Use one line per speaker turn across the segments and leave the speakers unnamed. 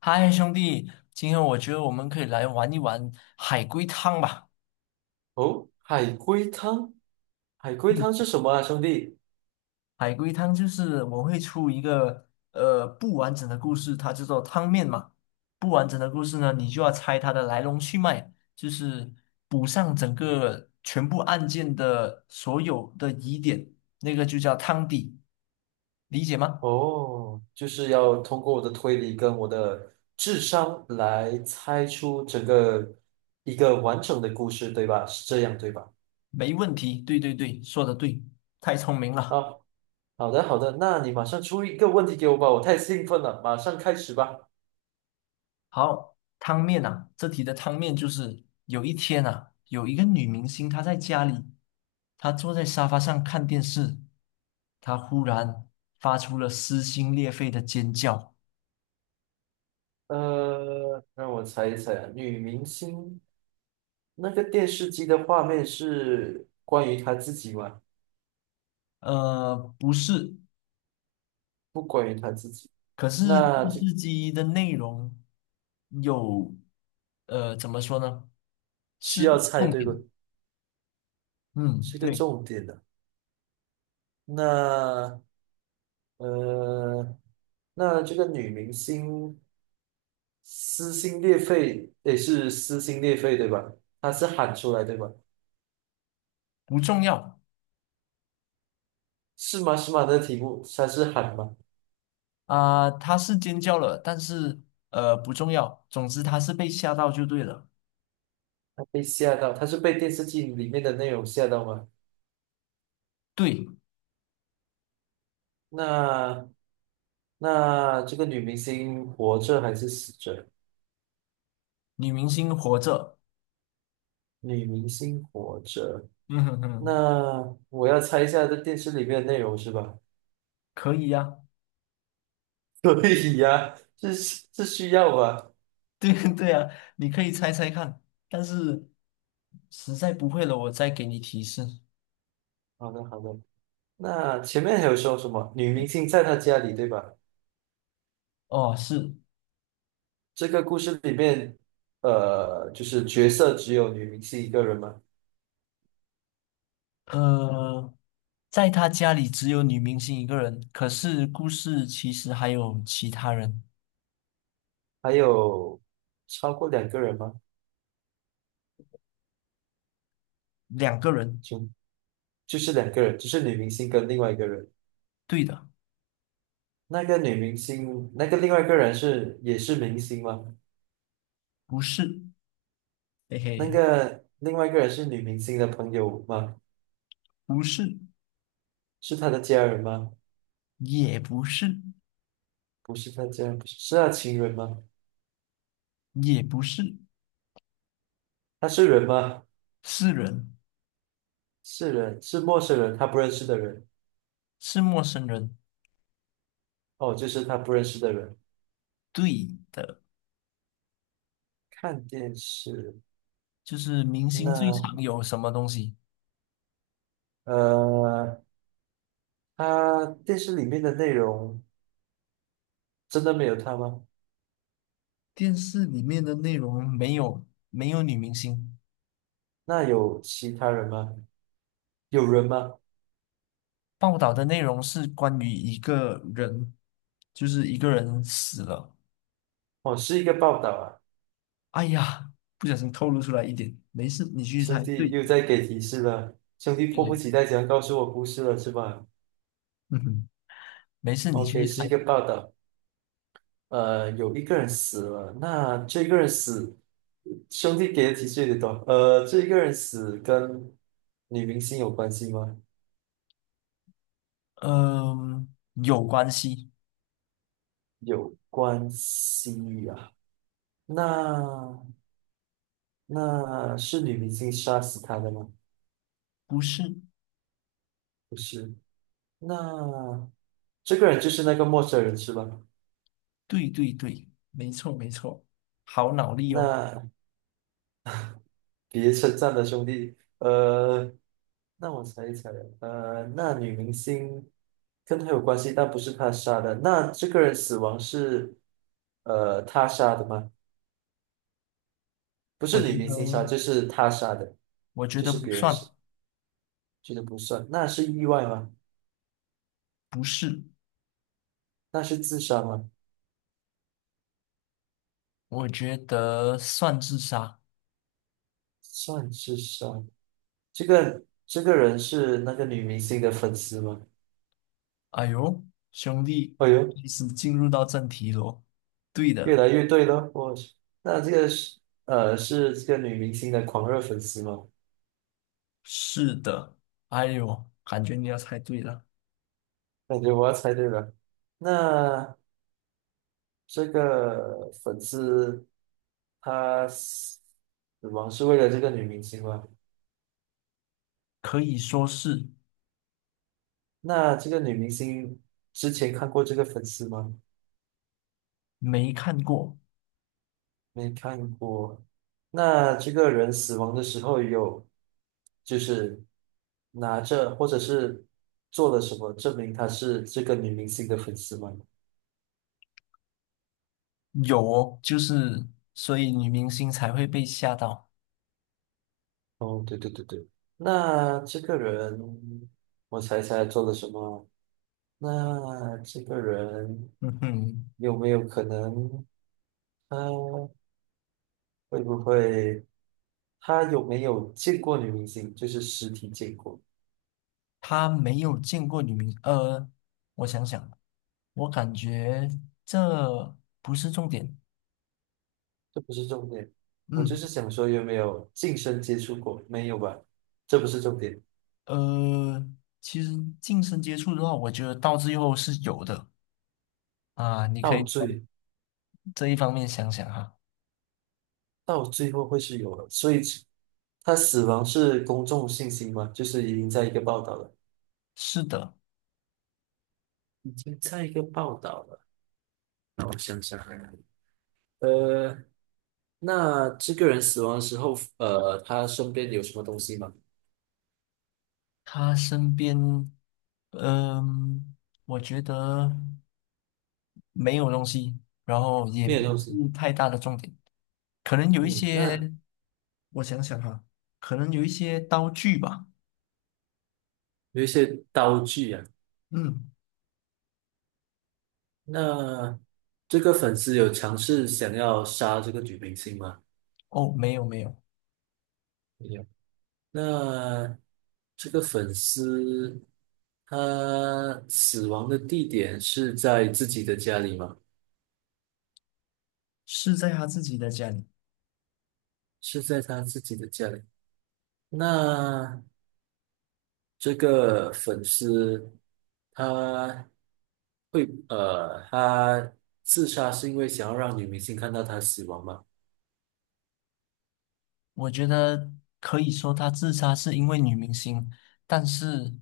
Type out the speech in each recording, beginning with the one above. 嗨，兄弟，今天我觉得我们可以来玩一玩海龟汤吧。
哦，海龟汤，海龟汤
嗯，
是什么啊，兄弟？
海龟汤就是我会出一个不完整的故事，它叫做汤面嘛。不完整的故事呢，你就要猜它的来龙去脉，就是补上整个全部案件的所有的疑点，那个就叫汤底，理解吗？
哦，就是要通过我的推理跟我的智商来猜出整个一个完整的故事，对吧？是这样，对吧？
没问题，对对对，说的对，太聪明了。
啊，好的，好的，那你马上出一个问题给我吧，我太兴奋了，马上开始吧。
好，汤面啊，这题的汤面就是有一天啊，有一个女明星她在家里，她坐在沙发上看电视，她忽然发出了撕心裂肺的尖叫。
让我猜一猜啊，女明星那个电视机的画面是关于她自己吗？
呃，不是，
不关于她自己，
可是
那
电
这
视机的内容有，呃，怎么说呢？
需
是
要
个
猜
重
对
点。
不？
嗯，
是个
对，
重点的。那呃，那这个女明星撕心裂肺，也是撕心裂肺对吧？她是喊出来对吧？
不重要
是吗？是吗？她的题目她是喊吗？
啊，她是尖叫了，但是不重要，总之她是被吓到就对了。
她被吓到，她是被电视剧里面的内容吓到吗？
对。
那那这个女明星活着还是死着？
女明星活着，
女明星活着，
嗯哼哼，
那我要猜一下这电视里面的内容是吧？
可以呀、
可以呀、这需要吧？
对对呀、你可以猜猜看，但是实在不会了，我再给你提示。
好的好的。那前面还有说什么女明星在他家里，对吧？
哦，是，
这个故事里面，就是角色只有女明星一个人吗？
呃，在他家里只有女明星一个人，可是故事其实还有其他人，
还有超过两个人吗？
两个人，
就就是两个人，就是女明星跟另外一个人。
对的，
那个女明星，那个另外一个人是也是明星吗？
不是，嘿
那
嘿，
个另外一个人是女明星的朋友吗？
不是，
是她的家人吗？
也不是，
不是她家人，不是，是她情人吗？
也不是，
他是人吗？
是人，
是人，是陌生人，他不认识的人。
是陌生人，
哦，就是他不认识的人。
对的，
看电视，
就是明星最
那
常有什么东西？
呃，他电视里面的内容真的没有他吗？
电视里面的内容没有女明星，
那有其他人吗？有人吗？
报道的内容是关于一个人，就是一个人死了。
哦，是一个报道啊，
哎呀，不小心透露出来一点，没事，你继续
兄
猜。
弟
对，
又在给提示了，兄弟
对
迫不
对，
及待想要告诉我故事了是吧
嗯哼，没事，你继续
？OK，是一
猜。
个报道，有一个人死了，那这个人死，兄弟给的提示有点多，这一个人死跟女明星有关系吗？
嗯、有关系，
有关系啊。那那是女明星杀死他的吗？
不是？
不是。那这个人就是那个陌生人是吧？
对对对，没错没错，好脑力哦。
那别称赞的兄弟，那我猜一猜啊，那女明星跟他有关系，但不是他杀的。那这个人死亡是他杀的吗？不
我
是
觉
女明星
得，
杀，就是他杀的，
我觉
就
得
是
不
别人
算，
杀，这个不算。那是意外吗？
不是，
那是自杀吗？
我觉得算自杀。
算是杀。这个人是那个女明星的粉丝吗？
哎呦，兄弟，
哎呦，
开始进入到正题喽。对
越
的，
来越对了，我去，那这个是是这个女明星的狂热粉丝吗？
是的。哎呦，感觉你要猜对了，
感觉我要猜对了。那这个粉丝他死亡是为了这个女明星吗？
可以说是
那这个女明星之前看过这个粉丝吗？
没看过，
没看过。那这个人死亡的时候有，就是拿着或者是做了什么证明他是这个女明星的粉丝吗？
有哦，就是所以女明星才会被吓到。
哦，对对对对。那这个人，我猜猜做了什么？那这个人
嗯哼，
有没有可能，他会不会，他有没有见过女明星？就是实体见过。
他没有见过女明，呃，我想想，我感觉这不是重点。
这不是重点，我就
嗯，
是想说有没有近身接触过，没有吧？这不是重点，
呃，其实近身接触的话，我觉得到最后是有的啊，你可
到
以。
最
这一方面想想哈，
到最后会是有的，所以他死亡是公众信息吗？就是已经在一个报道了，
是的，
已经在一个报道了。那我想想看，呃，那这个人死亡的时候，他身边有什么东西吗？
他身边，嗯，我觉得没有东西，然后也
没有
不
东
是
西。
太大的重点，可能有一
嗯，那
些，我想想哈，可能有一些刀具吧，
有一些刀具啊。
嗯，
那这个粉丝有尝试想要杀这个女明星吗？
哦，没有，
没有。那这个粉丝他死亡的地点是在自己的家里吗？
是在他自己的家里，
是在他自己的家里。那这个粉丝他会他自杀是因为想要让女明星看到他死亡吗？
我觉得可以说他自杀是因为女明星，但是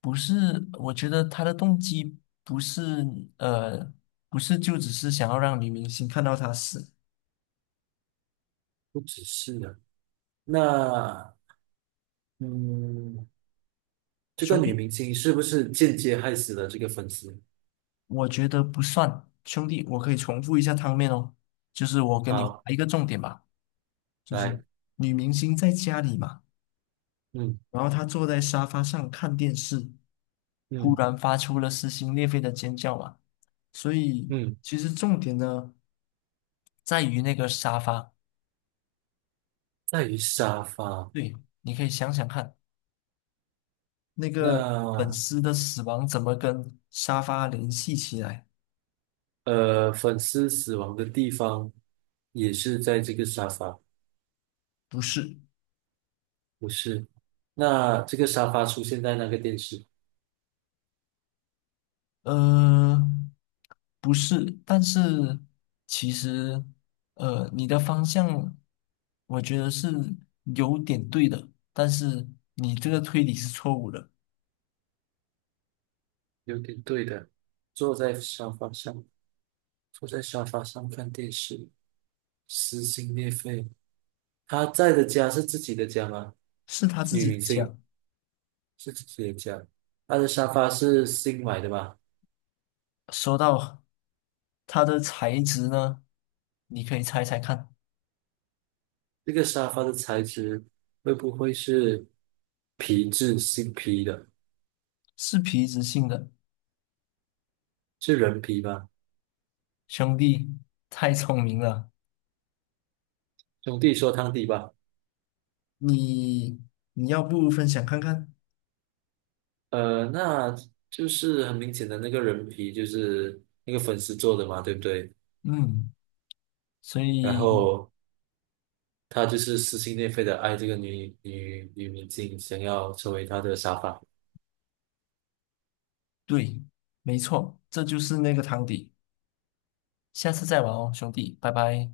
不是？我觉得他的动机不是呃，不是就只是想要让女明星看到他死。
不只是的。那嗯，这个
兄
女
弟，
明星是不是间接害死了这个粉丝？
我觉得不算。兄弟，我可以重复一下汤面哦，就是我跟你划
好，
一个重点吧，就是
来，
女明星在家里嘛，
嗯
然后她坐在沙发上看电视，忽
嗯
然发出了撕心裂肺的尖叫嘛。所以
嗯，
其实重点呢。在于那个沙发。
在于沙发。
对，你可以想想看，那个粉
那
丝的死亡怎么跟沙发联系起来？
粉丝死亡的地方也是在这个沙发，
不是，
不是？那这个沙发出现在那个电视，
呃，不是，但是其实，你的方向，我觉得是有点对的，但是你这个推理是错误的，
有点对的。坐在沙发上，坐在沙发上看电视，撕心裂肺。他在的家是自己的家吗？
是他自
女
己
明星
讲。
是自己的家，他的沙发是新买的吧？
说到它的材质呢，你可以猜猜看，
这个沙发的材质会不会是皮质新皮的？
是皮质性的。
是人皮吗？
兄弟，太聪明了。
兄弟说汤底吧。
你你要不分享看看？
那就是很明显的那个人皮就是那个粉丝做的嘛，对不对？
嗯，所
然
以
后他就是撕心裂肺的爱这个女明星，想要成为她的沙发。
对，没错，这就是那个汤底。下次再玩哦，兄弟，拜拜。